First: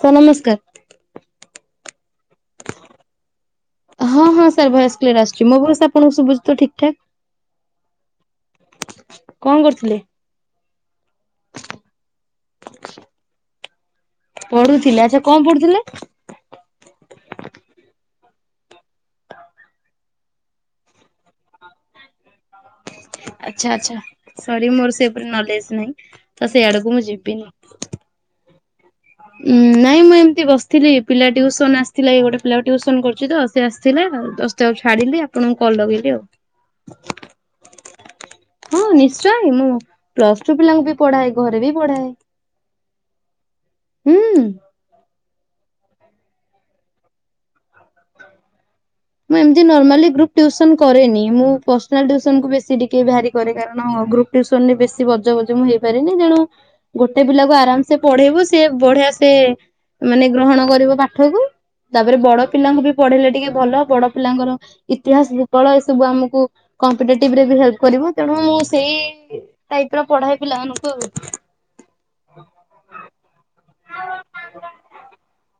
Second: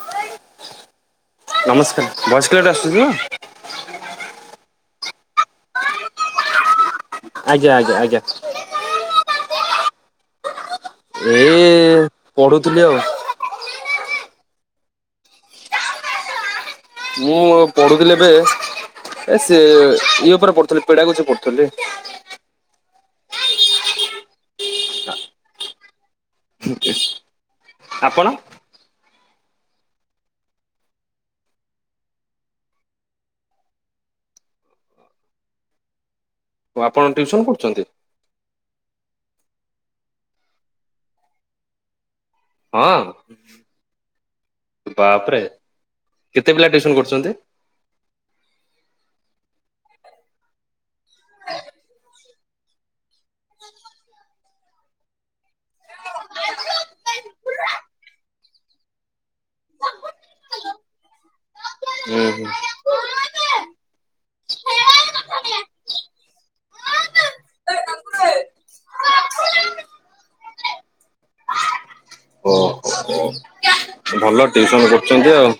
Sir ନମସ୍କାର। ନମସ୍କାର voice clear ଆସୁଛି ତ? ହଁ ହଁ ସାର୍ ଭଏସ କ୍ଲିୟର ଆସୁଛି ମୋ ଭଏସ ଆପଣଙ୍କୁ ଶୁଭୁଛି ତ ଠିକ ଠାକ୍ । ଆଜ୍ଞା ଆଜ୍ଞା ଆଜ୍ଞା କଣ କରୁଥିଲେ? ଏଇ ପଢୁଥିଲି ଆଉ। ପଢୁଥିଲେ ଆଚ୍ଛା କଣ ପଢୁଥିଲେ? ମୁଁ ପଢୁଥିଲି ଏବେ ଏ ସେ ଇଏ ଉପରେ ପଢୁଥିଲି ପେଡାଗୋଜି ପଢୁଥିଲି । ଆଚ୍ଛା ଆଚ୍ଛା ସରି ମୋର ସେ ଉପରେ ନଲେଜ ନାହିଁ ତ ସେଇ ଆଡକୁ ମୁଁ ଯିବିନି। ଆପଣ? ଉଁ ନାଇଁ ମୁଁ ଏମିତି ବସିଥିଲି ପିଲା ଟିଉସନ ଆସିଥିଲେ ଏଇ ଗୋଟେ ପିଲାକୁ ଟିଉସନ କରୁଛି ତ ସେ ଆସିଥିଲା ଜଷ୍ଟ ତାକୁ ଛାଡିଲି ଆପଣଙ୍କୁ କଲ ଲଗେଇଲି ଆଉ। ଆପଣ ଟିଉସନ କରୁଛନ୍ତି? ହଁ ନିଶ୍ଚୟ ମୁଁ ପ୍ଲସ ଟୁ ପିଲାଙ୍କୁ ବି ପଢ଼ାଏ ଘରେ ବି ପଢାଏ ହଁ ହୁଁ ତାପରେ କେତେ ପିଲା ଟିଉସନ କରୁଛନ୍ତି? ମୁଁ ଏମତି ନର୍ମାଲି ଗ୍ରୁପ ଟିଉସନ କରେନି ମୁଁ ପର୍ସନାଲ ଟିଉସନ କୁ ବେଶୀ ସେ ଟିକେ ଭ୍ୟାରି କରେ କାରଣ ଗ୍ରୁପ ଟିଉସନରେ ବେଶୀ ବଜବଜ ମୁଁ ହେଇପାରନି ତେଣୁ ଗୋଟେ ପିଲାକୁ ଆରାମ ସେ ପଢେଇବୁ ସିଏ ବଢିଆ ସେ ମାନେ ଗ୍ରହଣ କରିବ ପାଠକୁ ତାପରେ ହୁଁ ବଡ ହୁଁ। ପିଲାଙ୍କୁ ବି ପଢେଇଲେ ଟିକେ ଭଲ ପିଲାଙ୍କର ଇତିହାସ ଭୂଗୋଳ ଏସବୁ ଆମକୁ କମ୍ପିଟେଟିଭରେ ହେଲ୍ପ କରିବ ତେଣୁ ମୁଁ ସେଇ ଟାଇପର ପଢ଼ାଏ ପିଲାମାନଙ୍କୁ ଆଉ। ଓହୋ ଭଲ ଟିଉସନ କରୁଛନ୍ତି ଆଉ।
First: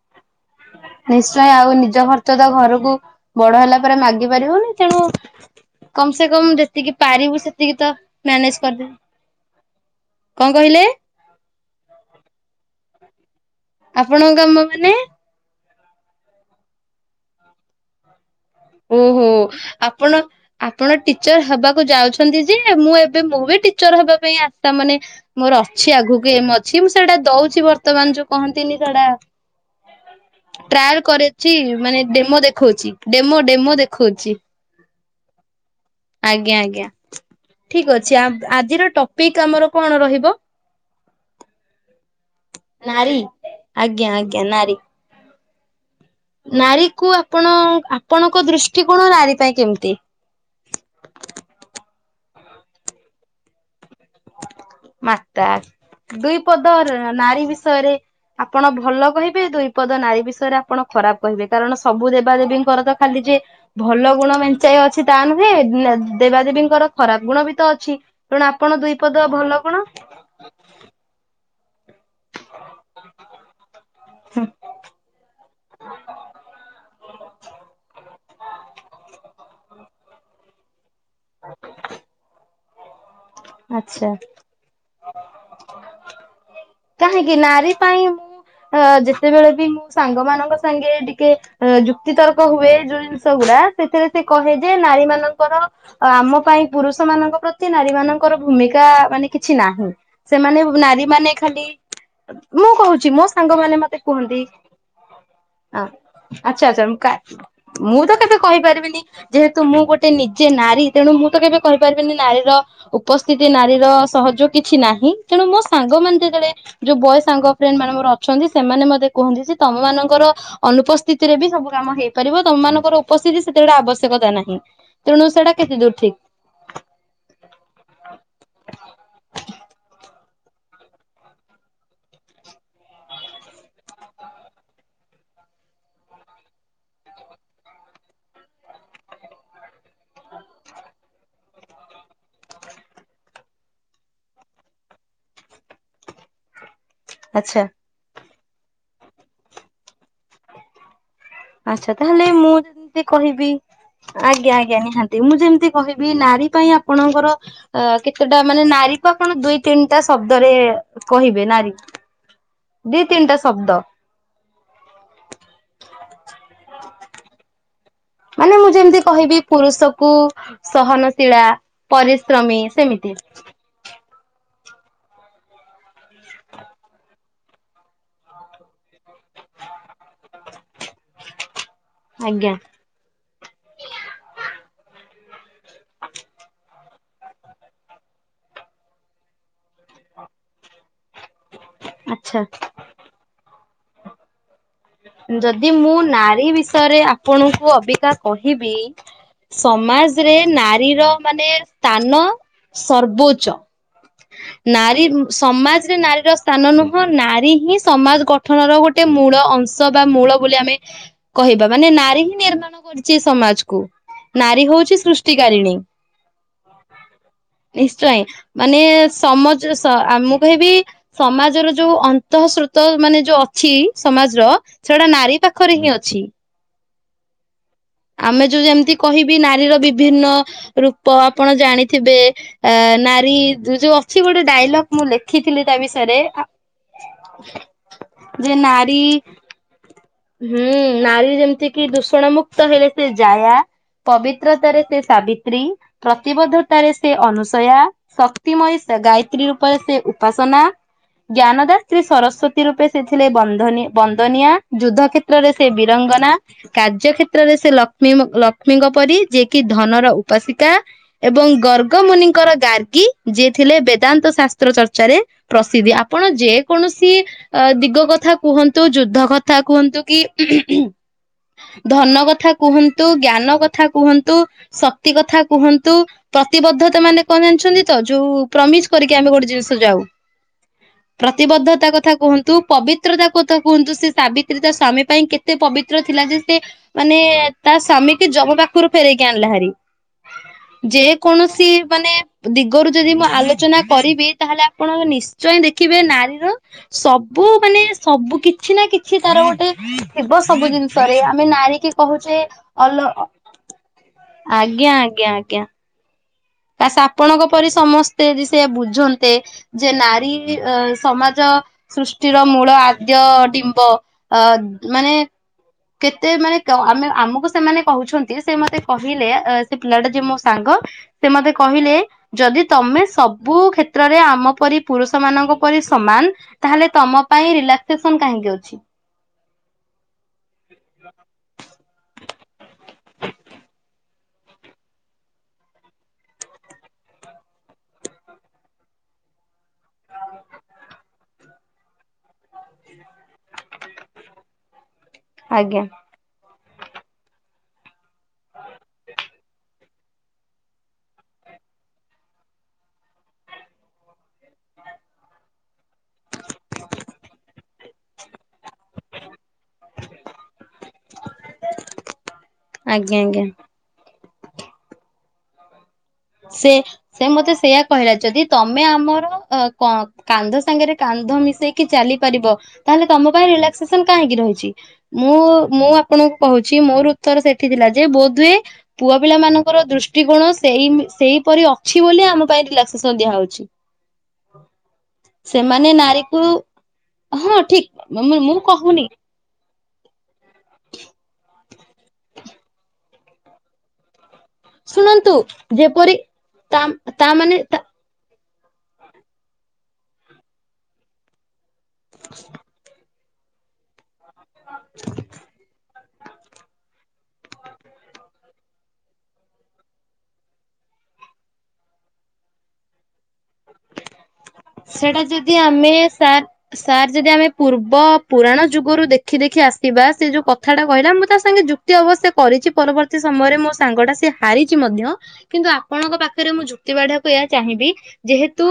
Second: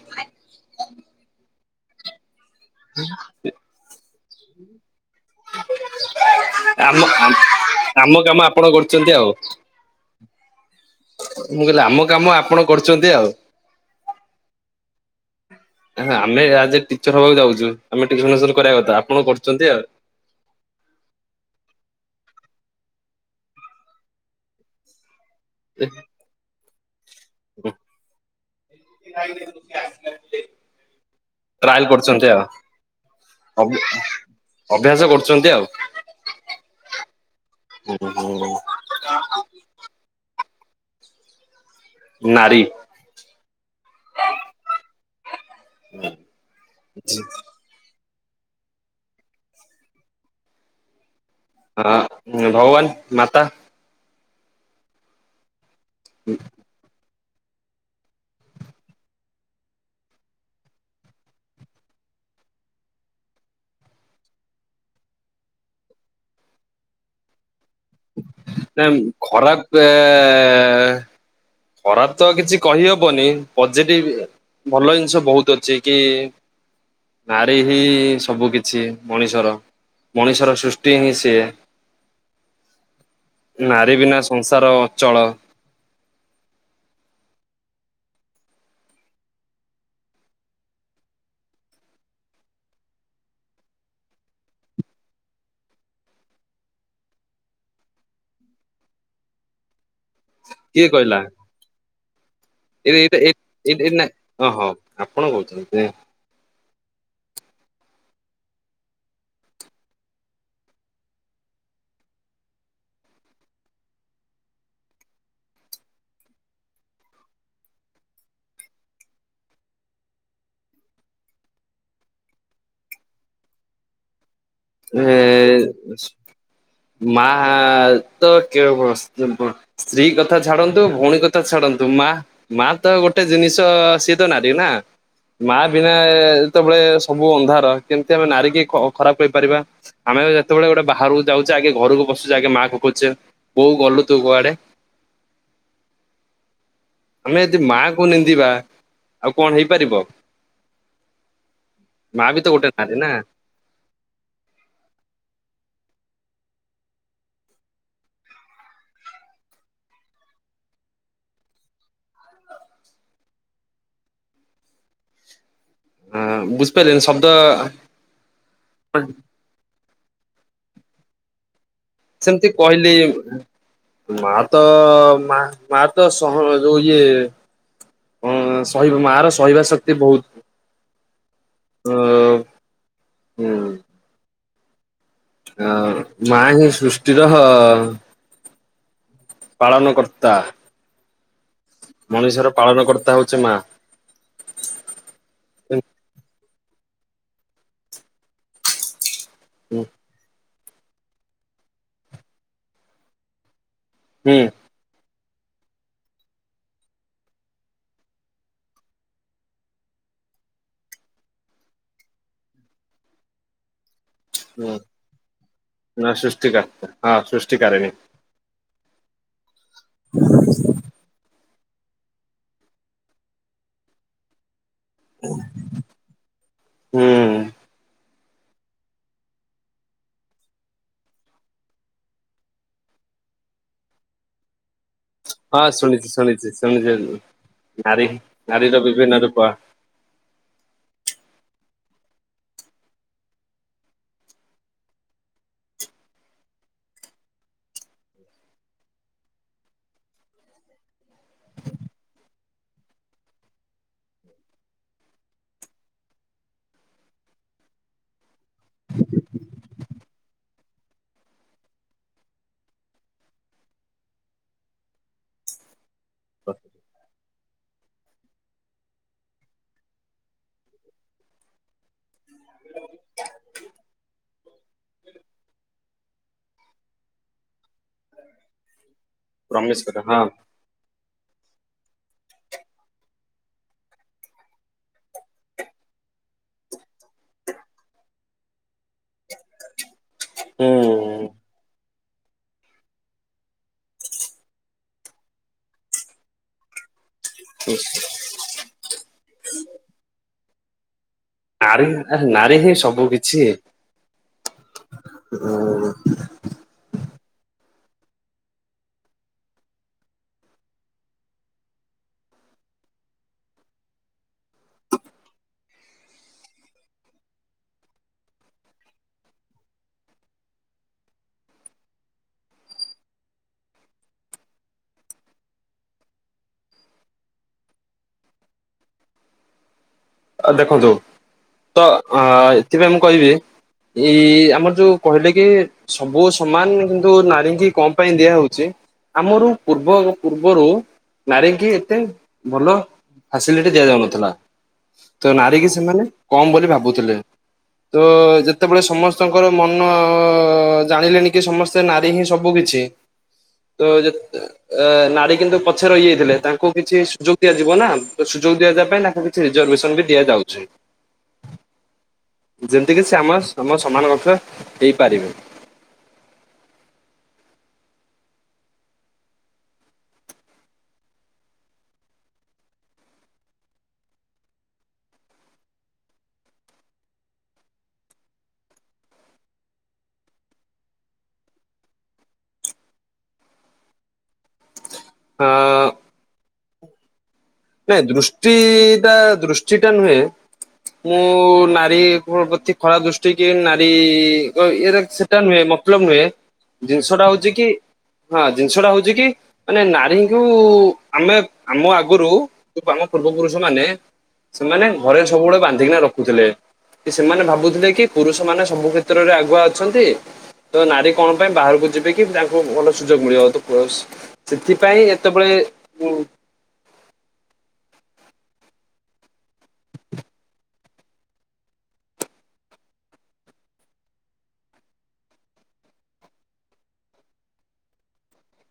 ନିଶ୍ଚୟ ଆଉ ନିଜ ଖର୍ଚ୍ଚ ତ ଘରକୁ ବଡ ହେଲା ପରେ ମାଗି ପାରିବନି ତେଣୁ କମ ସେ କମ ଯେତିକି ଆମ ପାରିବୁ ସେ ଆମ କାମ ଆପଣ କରୁଛନ୍ତି ଆଉ କଣ କହିଲେ ମୁଁ କହିଲି ଆମ କାମ ଆପଣ କରୁ ଛନ୍ତି ଆଉ। ଆପଣଙ୍କ କାମ ମାନେ ଆମେ ଆଜି ଟିଚର ହବାକୁ ଯାଉଛୁ ଆମେ ଟିଉସନ ଫିଉସନ ଓହୋ ଆପଣ ଆପଣ ଟିଚର ହବାକୁ ଯାଉଛନ୍ତି ଯେ ମୁଁ ଏବେ ମୋ ବି ଟିଚର ହବା ପାଇଁ ଆସ୍ଥା ମାନେ ମୋର ଅଛି ଆଗକୁ ଏମ୍ [unintelligible] ସେଟା ଦଉଛି ବର୍ତ୍ତମାନ ଯୋଉ କହନ୍ତିନି ସେଟା ଟ୍ରାଏଲ୍ କରିଛି ଟ୍ରାଏଲ ମାନେ କରୁଛନ୍ତି ଡେମୋ ଆଉ ଦେଖଉଛି। ଡ଼େମୋ ଅଭ ଡ଼େମୋ ଦେଖଉଛି ଅଭ୍ୟାସ କରୁଛନ୍ତି ଆଉ ଆଜ୍ଞା ଆଜ୍ଞା ଠିକ୍ ଅଛି ଆ ହୁଁ ଆଜିର ଟପିକ୍ ଆମର କଣ ରହିବ। ନାରୀ। ନାରୀ ଆଜ୍ଞା ଆଜ୍ଞା ନାରୀ। ନାରୀ କୁ ଆପଣ ଆ ଆପଣଙ୍କ ଦୃଷ୍ଟିକୋଣ ନାରୀ ପାଇଁ କେମିତି। ହଁ ଭଗବାନ୍ ମାତା। ମାତା। ଦୁଇ ପଦରେ ନାରୀ ବିଷୟରେ ଆପଣ ଭଲ କହିବେ ଦୁଇପଦ ନାରୀ ବିଷୟରେ ଆପଣ ଖରାପ୍ କହିବେ କାରଣ ସବୁ ଦେବାଦେବୀଙ୍କ ର ତ ଖାଲି ଯେ ଭଲ ଗୁଣ ମେଞ୍ଚାଏ ଅଛି ତା ନୁହେଁ ଦେବାଦେବୀଙ୍କର ଖରାପ୍ ଗୁଣ ବି ତ ଅ ତେଣୁ ଆପଣ ଦୁଇ ଖରାପ୍ ଏ । ଖରାପ୍ ତ କିଛି କହିହବନି। [unintelligible] ଭଲ ଜିନିଷ ବହୁତ୍ ଅଛି କି ନାରୀ ହିଁ ସବୁ କିିଛି ମଣିଷର ମଣିଷର ସୃଷ୍ଟ୍ ସୃଷ୍ଟି ହିଁ ସିଏ। ନାରୀ ଆଚ୍ଛା। ବିନା ସଂସାର ଅଚଳ। କାହିଁକି ନାରୀ ପାଇଁ ଯେତେବେଳେ ବି ମୁଁ ସାଙ୍ଗ ମାନଙ୍କ ସାଙ୍ଗେ ଟିକେ ଯୁକ୍ତି ତର୍କ ହୁଏ ଯୋଉ ଜିନିଷ ଗୁଡ଼ା ସେଥିରେ ସେ କହେ ଯେ ନାରୀ ମାନଙ୍କର ଆମ ପାଇଁ ପୁରୁଷ ମାନଙ୍କ ପ୍ରତି ନାରୀ ମାନଙ୍କର ଭୂମିକା ମାନେ କିଛି ନାହିଁ। ସେମାନେ କିଏ ନାରୀ କହିଲା? ମାନେ- ଖାଲି ମୁଁ ଏ କହୁଛି ଏଇଟା ମୋ ସାଙ୍ଗ ଏ ମାନେ ଏ ମତେ ନା କୁହନ୍ତି ଓହୋ ଆପଣ କହୁଛନ୍ତି। ଆଚ୍ଛା ଆଚ୍ଛା ମୁଁ ତ କେବେ କହିପାରିବିନି ଯେହେତୁ ମୁଁ ଗୋଟେ ନିଜେ ନାରୀ ତେଣୁ ମୁଁ ତ କେବେ କହିପାରିବିନି ନାରୀର ଉପସ୍ଥିତି ନାରୀର ସହଯୋଗ କିଛି ନାହିଁ ତେଣୁ ମୋ ସାଙ୍ଗମାନେ ଯେ ଯେତେଳେ ଯୋଉ ବୟେ ସାଙ୍ଗ ଫ୍ରେଣ୍ଡ୍ ମାନେ ମୋର ଅଛନ୍ତି ସେମାନେ ମତେ କୁହନ୍ତି ଯେ ତମ ମାନଙ୍କର ଅନୁପସ୍ଥିତିରେ ବି ସବୁ କାମ ହେଇପାରିବ ତମ ମାନଙ୍କର ଉପସ୍ଥିତି ସେତେବେଳେ ଆବଶ୍ୟକତା ନାହିଁ। ଏ ତେଣୁ ସେଇଟା କେତେ ଦୂର ଠିକ ମା ତ କେ ସ୍ତ୍ରୀ କଥା। ସ୍ତ୍ରୀ କଥା ଛାଡନ୍ତୁ ଭଉଣୀ କଥା ଛାଡ଼ନ୍ତୁ ମା ମା ତ ଗୋଟେ ଜିନିଷ ସିଏ ତ ନାରୀ ନା ମା ବିନା ଯେତେବେଳେ ସବୁ ଅନ୍ଧାର କେମତି ଆମେ ନାରୀ କି ଖରାପ୍ କହିପାରିବା ଆମେ ଯେତେବେଳେ ଗୋଟେ ବାହାରକୁ ଯାଉଛେ ଆଗେ ଘରକୁ ପସୁଛେ ଆଗେ ମା କୁ ଖୋଜୁଛେ ବୋଉ ଗଲୁ ତୁ କୁଆଡ଼େ - ଆମେ ଯଦି ଆଚ୍ଛା। ମା କୁ ନିନ୍ଦିବା ଆଉ କଣ ହେଇପାରିବ। ଆଚ୍ଛା ମା ତାହେଲେ ବି ତ ମୁଁ ଗୋଟେ ନାରୀ ଯେମିତି ନା କହିବି ଆଜ୍ଞା ଆଜ୍ଞା ନିହାତି ମୁଁ ଯେମିତି କହିବି ନାରୀ ପାଇଁ ଆପଣଙ୍କର କେତେଟା ମାନେ ନାରୀକୁ ଆପଣ ଦୁଇ ତିନିଟା ଶବ୍ଦରେ କହିବେ ନାରୀ ଦି ତିନିଟା ଶବ୍ଦ ହୁଁ ବୁଝିପାରିଲିନି ଶବ୍ଦ ମାନେ ମୁଁ ଯେମିତି କହିବି ପୁରୁଷ କୁ ସହନ- ଶୀଳା। ସେମିତି ପରିଶ୍ରମୀ କହିଲି ସେମିତି ମା ତ ମା ମା ତ ସବୁ ଯୋଉ ଇଏ ସହିବ ମା ର ସହିବା ଶକ୍ତି ବହୁତ ଅ ଆଜ୍ଞା ହୁଁ ହ ମା ହିଁ ସୃଷ୍ଟିର ହ ପାଳନ କର୍ତ୍ତା। ଆଚ୍ଛା ମଣିଷର ପାଳନ କର୍ତ୍ତା ହଉଛି ମା। ଯଦି ମୁଁ ନାରୀ ବିସ୍ ପରେ ଆପଣଙ୍କୁ ଅବିକା କହିବି ହୁଁ ସମାଜରେ ନାରୀ ନାରୀର ମାନେ ସ୍ଥାନ ସର୍ବୋଚ୍ଚ। ହୁଁ ନାରୀ ମ ସମାଜରେ ନାରୀର ସ୍ଥାନ ନୁହଁ ନାରୀ ହିଁ ସମାଜ ଗଠନର ଗୋଟେ ମୂଳ ଅଂଶ। ଅଂଶ ବା ମୂଳ ବୋଲି ଆମେ କହିବା ମାନେ ନାରୀ ହିଁ ନିର୍ମାଣ କରୁଛି ସମାଜକୁ ନାରୀ ହଉଛି ସୃଷ୍ଟିକାରିଣୀ ନା ସୃଷ୍ଟିକା ହଁ ସୃଷ୍ଟିକାରିଣୀ ନିଶ୍ଚୟ ମାନେ ସମ ସ ମୁଁ କହିବି ସମାଜ ତୋର ଯୋଉ ଅନ୍ତଃସ୍ରୋତ ମାନେ ଯୋଉ ଅଛି ସମାଜର ସେଟା ନାରୀ ପାଖରେ ହିଁ ଅଛି। ହୁଁ ଆମେ ଯୋଉ ଯେମିତି କହିବି ନାରୀର ବିଭିନ୍ନ ରୂପ ଆପଣ ଜାଣିଥିବେ ଅ ନାରୀ ଯୋଉ ଅଛି ଗୋଟେ ଡାଇଲଗ ମୁଁ ଲେଖିଥିଲି ହଁ ତା ଶୁଣିଛି ବିଷୟରେ ଶୁଣିଛି ଶୁଣିସାରିଲି ନାରୀ ଯେ ନାରୀର ନାରୀ ବିଭିନ୍ନ ରୂପ ହୁଁ ନାରୀ ଯେମିତି କିି ଦୂଷଣ ମୁୁକ୍ତ ହେଲେ ସେ ଜାୟା ପବିତ୍ରତାରେ ସେ ସାବିତ୍ରୀ ପ୍ରତିବଦ୍ଧତାରେ ସେ ଅନୁସୟା ଶକ୍ତିମୟୀ ଗାୟତ୍ରୀ ରୂପରେ ସେ ଉପାସନା ଜ୍ଞାନଦାତ୍ରୀ ସରସ୍ଵତୀ ରୂପେ ସେ ଥିଲେ ବନ୍ଧ ବନ୍ଦନିୟା ଯୁଦ୍ଧ କ୍ଷେତ୍ରରେ ସେ ବୀରଙ୍ଗନା କାର୍ଯ୍ୟକ୍ଷେତ୍ରରେ ସେ ଲକ୍ଷ୍ମୀ ଲକ୍ଷ୍ମୀଙ୍କ ପରି ଯିଏକି ଧନର ଉପାସିକା ଏବଂ ଗର୍ଗମୁନିଙ୍କର ଗାର୍ଗୀ ଯିଏ ଥିଲେ ବେଦାନ୍ତ ଶାସ୍ତ୍ର ଚର୍ଚ୍ଚାରେ ପ୍ରସିଦ୍ଧି ଆପଣ ଯେକୌଣସି ଦିଗ କଥା କୁହନ୍ତୁ ଯୁଦ୍ଧ କଥା କଥା କୁହନ୍ତୁ କି ଧନ କଥା କୁହନ୍ତୁ ଜ୍ଞାନ କଥା କୁହନ୍ତୁ ଶକ୍ତି କଥା କୁହନ୍ତୁ ପ୍ରତିବଦ୍ଧତା ମାନେ କଣ ଜାଣିଛନ୍ତି ତ ଯୋଉ ପ୍ରମିସ୍ କରିକି ଆମେ ଗୋଟେ ଜିନିଷ ପ୍ରମିଶ କର ଯାଉ ହଁ ପ୍ରତିବଦ୍ଧତା କଥା କୁହନ୍ତୁ ପବିତ୍ରତା କଥା କୁହନ୍ତୁ ସେ ସାବିତ୍ରୀ ତା ସ୍ଵାମୀ ପାଇଁ କେତେ ପବିତ୍ର ଥିଲା ଯେ ସେ ମାନେ ତା ସ୍ଵାମୀ କି ଯମ ପାଖରୁ ଫେରାଇକି ଆଣିଲା ହାରିି ହୁଁ ଯେ କୌଣସି ମାନେ ଦିଗରୁ ଯଦି ମୁଁ ଆଲୋଚନା କରିବି ତାହେଲେ ଆପଣ ନିଶ୍ଚୟ ଦେଖିବେ ନାରୀର ସବୁ ମାନେ ସବୁ କିଛି ନା କିଛି କିଛି ତାର ଗୋଟେ ଥିବ ସବୁ ଜିନିଷରେ ଆମେ ନାରୀ କି କହୁଛେ ନାରୀ ହିଁ ସବୁ ଅଲ କିଛି ଆଜ୍ଞା ଆଜ୍ଞା ଆଜ୍ଞା ସେ ଆପଣଙ୍କ ପରି ସମସ୍ତେ ଯଦି ସେୟା ବୁଝନ୍ତେ ଯେ ନାରୀ ଅ ସମାଜ ସୃଷ୍ଟିର ମୂଳ ଆଦ୍ୟ ଡିମ୍ବ ଅ ମାନେ କେତେ ମାନେ ଆମେ ଆମକୁ ସେମାନେ କହୁଛନ୍ତି ସେ ମତେ କହିଲେ ସେ ପିଲାଟା ଯେ ମୋ ସାଙ୍ଗ ସେ ମତେ କହିଲେ ଯଦି ତମେ ସବୁ କ୍ଷେତ୍ରରେ ଆମ ପରି ପୁରୁଷ ମାନଙ୍କ ପରି ସମାନ ତାହେଲେ ତମ ପାଇଁ ରିଲାକ୍ସେସନ କାହିଁକି ଅଛି? ଦେଖନ୍ତୁ ତ ଅ ଏଥିପାଇଁ ମୁଁ କହିବି ଏଇ ଆମର ଯୋଉ କହିଲେ କି ସବୁ ସମାନ କିନ୍ତୁ ନାରୀଙ୍କ କଣ ପାଇଁ ଦିଆ ହଉଛି ଆମର ପୂର୍ବ ପୂର୍ବରୁ ନାରୀଙ୍କି ଏତେ ଭଲ ଫାସିଲିଟି ଦିଆ ଯାଉନଥିଲା। ତ ନାରୀ କି ଆଜ୍ଞା ସେମାନେ କମ ବୋଲି ଭାବ ଭାବୁଥିଲେ ତ ଯେତେବେଳେ ସମସ୍ତଙ୍କର ମନ ଜାଣିଲେଣି କି ସମସ୍ତେ ନାରୀ ହିଁ ସବୁ କିଛି ତ ଯେତେ ନାରୀ କିନ୍ତୁ ପଛରେ ରହିଯାଇଥିଲେ ତାଙ୍କୁ କିଛି ସୁଯୋଗ ଦିଆଯିବ ନା ସୁଯୋଗ ଦିଆଯିବା ପାଇଁ ତାଙ୍କୁ କିଛି ରିଜର୍ଭସନ୍ ବି ଦିଆଯାଉଛି ଯେମିତିକି ସେ ଆଜ୍ଞା ଆମ ଆଜ୍ଞା। ତମ ସମାନ କକ୍ଷ ହେଇପାରିବେ। ସେ ସେ ମତେ ସେଇୟା କହିଲା ଯଦି ତମେ ଆମର କାନ୍ଧ ସାଙ୍ଗରେ କାନ୍ଧ ମିଶେଇକି ଚାଲି ପାରିବ ତାହେଲେ ତମ ପାଇଁ ରିଲାକ୍ସେସନ କାହିଁକି ରହିଛି ମୁଁ ମୁଁ ଆପଣଙ୍କୁ କହୁଛି ମୋର ଉତ୍ତର ସେଠି ଥିଲା ଯେ ବୋଧହୁଏ ପୁଅ ପିଲା ମାନଙ୍କର ଦୃଷ୍ଟିକୋଣ ସେଇ ସେଇପରି ଅଛି ବୋଲି ଆମ ପାଇଁ ରିଲାକ୍ସେସନ ଦିଆ ହଉଛି। ଅ ସେମାନେ ନାରୀ କୁ ନାଇଁ ଦୃଷ୍ଟି କହୁନି ଟା ଦୃଷ୍ଟି ଟା ନୁହେଁ ମୁଁ ନା ନାରୀ ଉପରେ କିଏ ଖରାପ ଦୃଷ୍ଟି କିଏ ନାରୀ ଇଏ ଦେଖ ଶୁଣନ୍ତୁ ସେଟା ନୁହେଁ ମତଲବ ଯେପରି ନୁହେଁ ତା ଜିନିଷଟା ତା ହଉଛି ମାନେ କି? ତା ହଁ ଜିନିଷ ଟା ହଉଛି କି ମାନେ ନାରୀଙ୍କୁ ଆମେ ଆମ ଆଗରୁ ଆମ ପୂର୍ବ ପୁରୁଷ ମାନେ ସେମାନେ ଘରେ ସବୁବେଳେ ବାନ୍ଧିକିନା ରଖୁଥିଲେ କି ସେମାନେ ଭାବୁଥିଲେ କି ପୁରୁଷ ସେମାନେ ସବୁ କ୍ଷେତ୍ରରେ ଆଗୁଆ ଅଛନ୍ତି ତ ନାରୀ କଣ ପାଇଁ ବାହାରକୁ ଯିବେ କି ତାଙ୍କୁ ଭଲ ସୁଯୋଗ ମିଳିବ। ସେଥିପାଇଁ ସେଟା ଏତେବେଳେ ଯଦି ଆମେ ସାର୍ ସାର୍ ଯଦି ଆମେ ପୂର୍ବ ପୁରାଣ ଯୁଗରୁ ଦେଖି ଦେଖି ଆସିବା ସେ ଯୋଉ କଥାଟା କହିଲା ମୁଁ ତା ସାଙ୍ଗେ ଯୁକ୍ତି ଅବଶ୍ୟ କରିଛି ପରବର୍ତ୍ତୀ ସମୟରେ ମୋ ସାଙ୍ଗ ଟା ସେ ହାରିଛି ମଧ୍ୟ କିନ୍ତୁ ଆପଣଙ୍କ ପାଖରେ ମୁଁ ଯୁକ୍ତି ବାଢିବାକୁ ଏହା ଚାହିଁବି ଯେହେତୁ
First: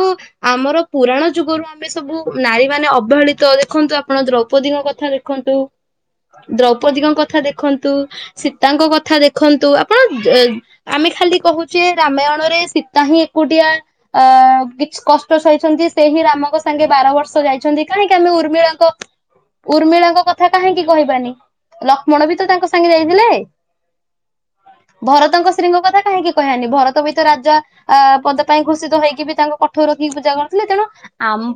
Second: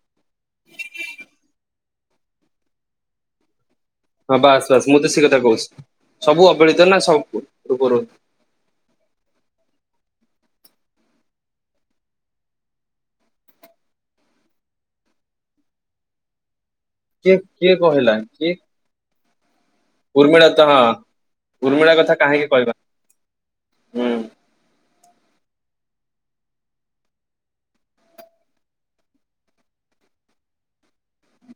ଆମର ପୁରାଣ ଯୁଗରୁ ଆମେ ସବୁ ନାରୀ ମାନେ ଅବହେଳିତ ଦେଖନ୍ତୁ ଆପଣ ହଁ ବାସ୍ ଦ୍ରୌପଦୀଙ୍କ ବାସ୍ ମୁଁ ତ କଥା ସେ ଦେଖନ୍ତୁ କହୁଛି। ସବୁ ଅବହେଳିତ ନା ଦ୍ରୌପଦୀଙ୍କ ସବୁ କଥା ଦେଖନ୍ତୁ ପୂର୍ବରୁ ସୀତାଙ୍କ କଥା ଦେଖନ୍ତୁ ଆପଣ ଆମେ ଖାଲି କହୁଛେ ରାମାୟଣରେ ସୀତା ହିଁ ଏକୁଟିଆ ଅ କିଛି କଷ୍ଟ ସହି ଅଛନ୍ତି ସେହିି ରାମଙ୍କ ସାଙ୍ଗେ ବାର ବର୍ଷ କିଏ କିଏ ଯାଇଛନ୍ତି କହିଲା କାହିଁକି ଆମେ କିଏ ଉର୍ମିଳାଙ୍କ ଉର୍ମିଳାଙ୍କ କଥା ଉର୍ମିଳା ତ ହଁ କାହିଁକି କହିବାନି ଉର୍ମିଳା କଥା ଲକ୍ଷ୍ମଣ ବି ତ କାହିଁକି ତାଙ୍କ କହିବା ସାଙ୍ଗେ ଯାଇଥିଲେ ହୁଁ। ଭରତଙ୍କ ସ୍ତ୍ରୀଙ୍କ କଥା କାହିଁକି କହିବାନି ଭରତ ବି ତ ରାଜା ପଦ ପାଇଁ ଘୋଷିତ ହେଇକି ବି ତାଙ୍କ କଠଉ ରଖିକି ପୂଜା କରୁଥିଲେ ତେଣୁ ଆମ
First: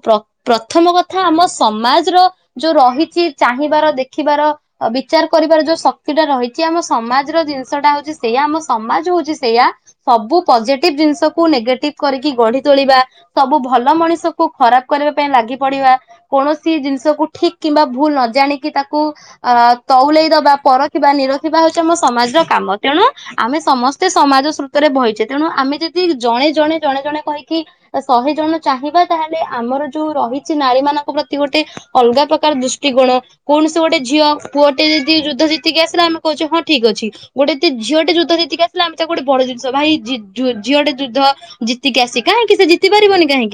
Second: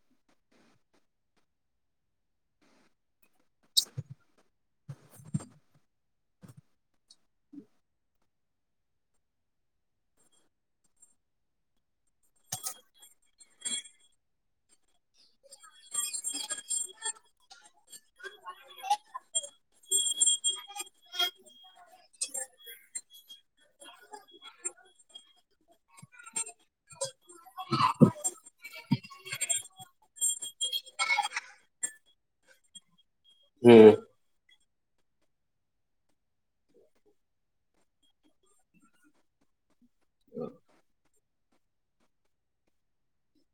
ପ୍ରଥମ କଥା ଆମ ସମାଜର ଯୋଉ ରହିଛି ଚାହିଁବାର ଦେଖିବାର ବିଚାର କରିବାର ଯୋଉ ଶକ୍ତିଟା ରହିଛି ଆମ ସମାଜର ଜିନିଷ ଟା ହଉଛି ସେଇୟା ଆମ ସମାଜ ହଉଛି ସେଇୟା ସବୁ ପଜିଟିଭ ଜିନିଷକୁ ନେଗେଟିଭ କରିକି ଗଢି ତୋଳିବା ସବୁ ଭ ଭଲ ମଣିଷକୁ ଖରାପ କରିବା ପାଇଁ ଲାଗି ପଡିବା କୌଣସି ଜିନିଷକୁ ଠିକ କିମ୍ବା ଭୁଲ ନ ଜାଣିକି ତାକୁ ଅ ତଉଲେଇ ଦବା ପରଖିବା ନିରଖିବା ହଉଛି ଆମ ସମାଜର କାମ ତେଣୁ ଆମେ ସମସ୍ତେ ସମାଜ ସ୍ରୋତରେ ବହିଛେ ତେଣୁ ଆମେ ଯଦି ଜଣେ ଜଣେ ଜଣେ ଜଣେ କହିକି ଶହେ ଜଣ। ଚାହିଁବା ତାହେଲେ ଆମର ଯୋଉ ରହିଛି ନାରୀ ମାନଙ୍କ ପ୍ରତି ଗୋଟେ ଅଲଗା ପ୍ରକାର ଦୃଷ୍ଟିକୋଣ ହୁଁ କୌଣସି ଗୋଟେ ଝିଅ ପୁଅଟେ ଯଦି ଯୁଦ୍ଧ ଜିତିକି ଆସିଲେ ଆମେ କହୁଛେ ହଁ ଠିକ୍ ଅଛି ଗୋଟେ ଝିଅ ଟେ ଯୁଦ୍ଧ ଜିତିକି ଆସିଲା ଆମେ ତାକୁ ଗୋଟେ ବଡ ଜିନିଷ ଭାଇ ଝିଅଟେ ଯୁଦ୍ଧ ଜିତିକି ଆସି କାହିଁକି ସେ ଜିତି ପାରିବନି କାହିଁକି।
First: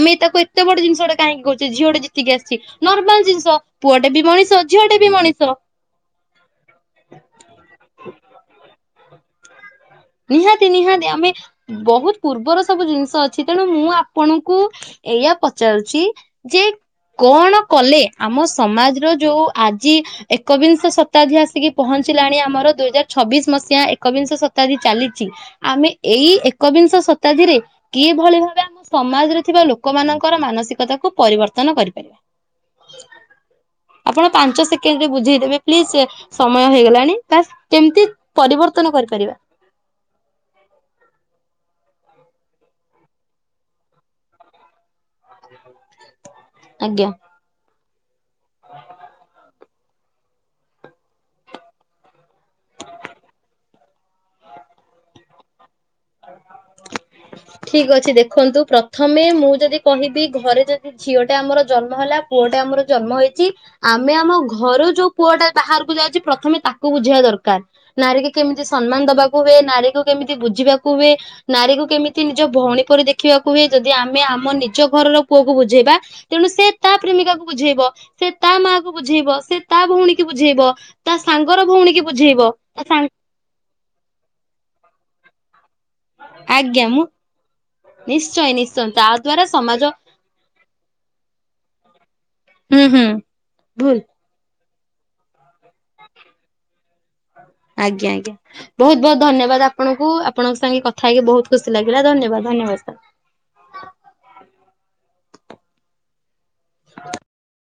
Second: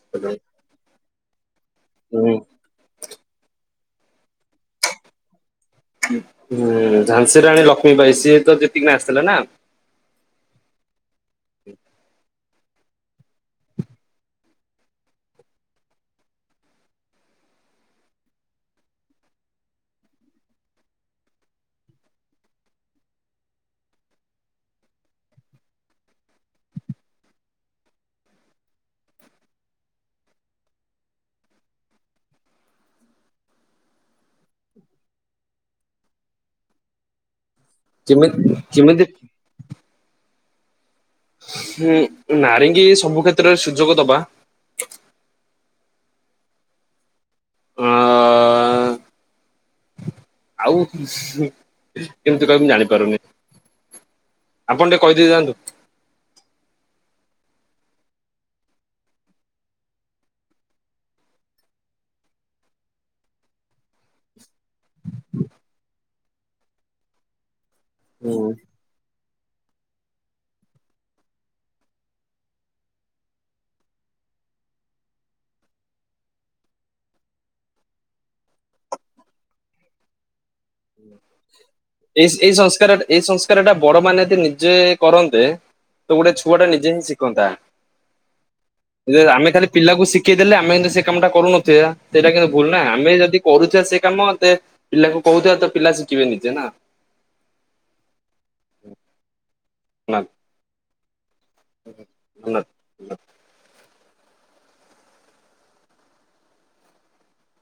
ଆମେ ତାକୁ ଏତେ ବଡ ଜିନିଷ ଟେ କାହିଁକି କହୁଛେ ଝିଅଟେ ହୁଁ ଜିତିକି ଆସିଛି ନର୍ମାଲ ଜିନିଷ ପୁଅଟେ ବି ମଣିଷ ଝିଅଟେ ବି ମଣିଷ। ହୁ ଝାନ୍ସୀ ରାଣୀ ଲକ୍ଷ୍ମୀ ବାଇ ସିଏ ତ ଜିତିକି ନା ଆସ ଥିଲେ ନା ନିହାତି ନିହାତି ଆମେ ବହୁତ ପୂର୍ବରୁ ସବୁ ଜିନିଷ ଅଛି ତେଣୁ ମୁଁ ଆପଣଙ୍କୁ ଏଇଆ ପଚାରୁଛି ଯେ କଣ କଲେ ଆମ ସମାଜର ଯୋଉ ଆଜି ଏକବିଂଶ ଶତାବ୍ଦୀ ଆସିକି ପହଞ୍ଚିଲାଣି ଆମର ଦୁଇ ହଜାର ଛବିଶ ମସିହା ଏକବିଂଶ ଶତାବ୍ଦୀ ଶତାବ୍ଦୀ ଚାଲିଛି ଆମେ ଏଇ ଏକବିଂଶ ଶତାବ୍ଦୀରେ କିଭଳି ଭାବେ ଆମ ସମାଜରେ ଥିବା ଲୋକମାନନଙ୍କର ମାନସିକତାକୁୁ ପରିବର୍ତ୍ତନ କରିପାରିବା ଆପଣ ପାଞ୍ଚ ସେକେଣ୍ଡରେ ବୁଝେଇଦେବେ ପ୍ଲିଜ ସମୟ ହେଇଗଲାଣି ବାସ୍ କେମିତି ପରିବର୍ତ୍ତନ କରିପାରିବା [inaudible] ହୁଁ ନାରୀ ଙ୍କି ସବୁ କ୍ଷେତ୍ରରେ ସୁଯୋଗ ଦବା ଆଜ୍ଞା ହଁ ଅ ଆଉ କେମିତି କହିବି ମୁଁ ଜାଣିପାରୁନି ଆପଣ ଟିକେ କହିଦେଇଯାଆନ୍ତୁ ଠିକ ଅଛି ଦେଖନ୍ତୁ ପ୍ରଥମେ ମୁଁ ଯଦି କହିବି ଘରେ ଯଦି ଝିଅ ଟା ଆମର ଜନ୍ମ ହେଲା ପୁଅଟା ଆମର ଜନ୍ମ ହେଇଛି ଆମେ ଆମ ଘରୁ ଯୋଉ ପୁଅ ଟା ବାହାରକୁ ଯାଉଛି ପ୍ରଥମେ ତାକୁ ବୁଝେଇବା ଦରକାର ନାରୀ କି ହୁଁ କେମିତି ସମ୍ମାନ ଦବାକୁ ମୁଁ ବି ଏ ନାରୀକୁ କେମିତି ବୁଝିବାକୁ ମୁଁ ବି ନାରୀକୁ କେମିତି ନିଜ ଭଉଣୀ ପରି ଦେଖିବାକୁ ହୁଏ ଯଦି ଆମେ ଆମ ନିଜ ଘରର ପୁଅକୁ ବୁଝେଇବା ତେଣୁ ସେ ତା ପ୍ରେମିକାକୁ ବୁଝେଇବ ସେ ତା ମା କୁ ବୁଝେଇବ ସେ ତା ଭଉଣୀକୁ ବୁଝେଇବ ତା ସାଙ୍ଗର ଭଉଣୀ କି ଏଇ ବୁଝେଇବ ଏଇ ତା ସଂସ୍କାର ଟା ସାଙ୍ଗ ଏଇ ସଂସ୍କାର ଟା ବଡ ମାନେ ଏତେ ନିଜେ କରନ୍ତେ ତ ଗୋଟେ ଛୁଆ ଟା ଆଜ୍ଞା ନିଜେ ହିଁ ମୁଁ ଶିଖନ୍ତା ନିଶ୍ଚୟ ନିଶ୍ଚୟ ତା । ଦ୍ଵାରା ଆମେ ଖାଲି ସମାଜ ପିଲାକୁ ଶିଖେଇ ଦେଲେ ଆମେ କିନ୍ତୁ ସେ କାମ ଟା କରୁନଥିବା ସେଇଟା କିନ୍ତୁ ଭୁଲ ହୁଁ ନାହିଁ ହୁଁ ଆମେ ଯଦି କରୁଥିବା ଭୁଲ ସେ କାମ ପିଲା କଣ କହୁଥିବା ତ ପିଲା ଶିଖିବେ ନିଜେ ନା ଆଜ୍ଞା ଆଜ୍ଞା ବହୁତ ବହୁତ ଧନ୍ୟବାଦ ଆପଣଙ୍କୁ ଆପଣଙ୍କ ସାଙ୍ଗେ କଥା କଥା ହେଇକି ବହୁତ ଖୁସି ଲାଗିଲା ଧନ୍ୟବାଦ ନା ଧନ୍ୟବାଦ ସାର୍। [inaudible]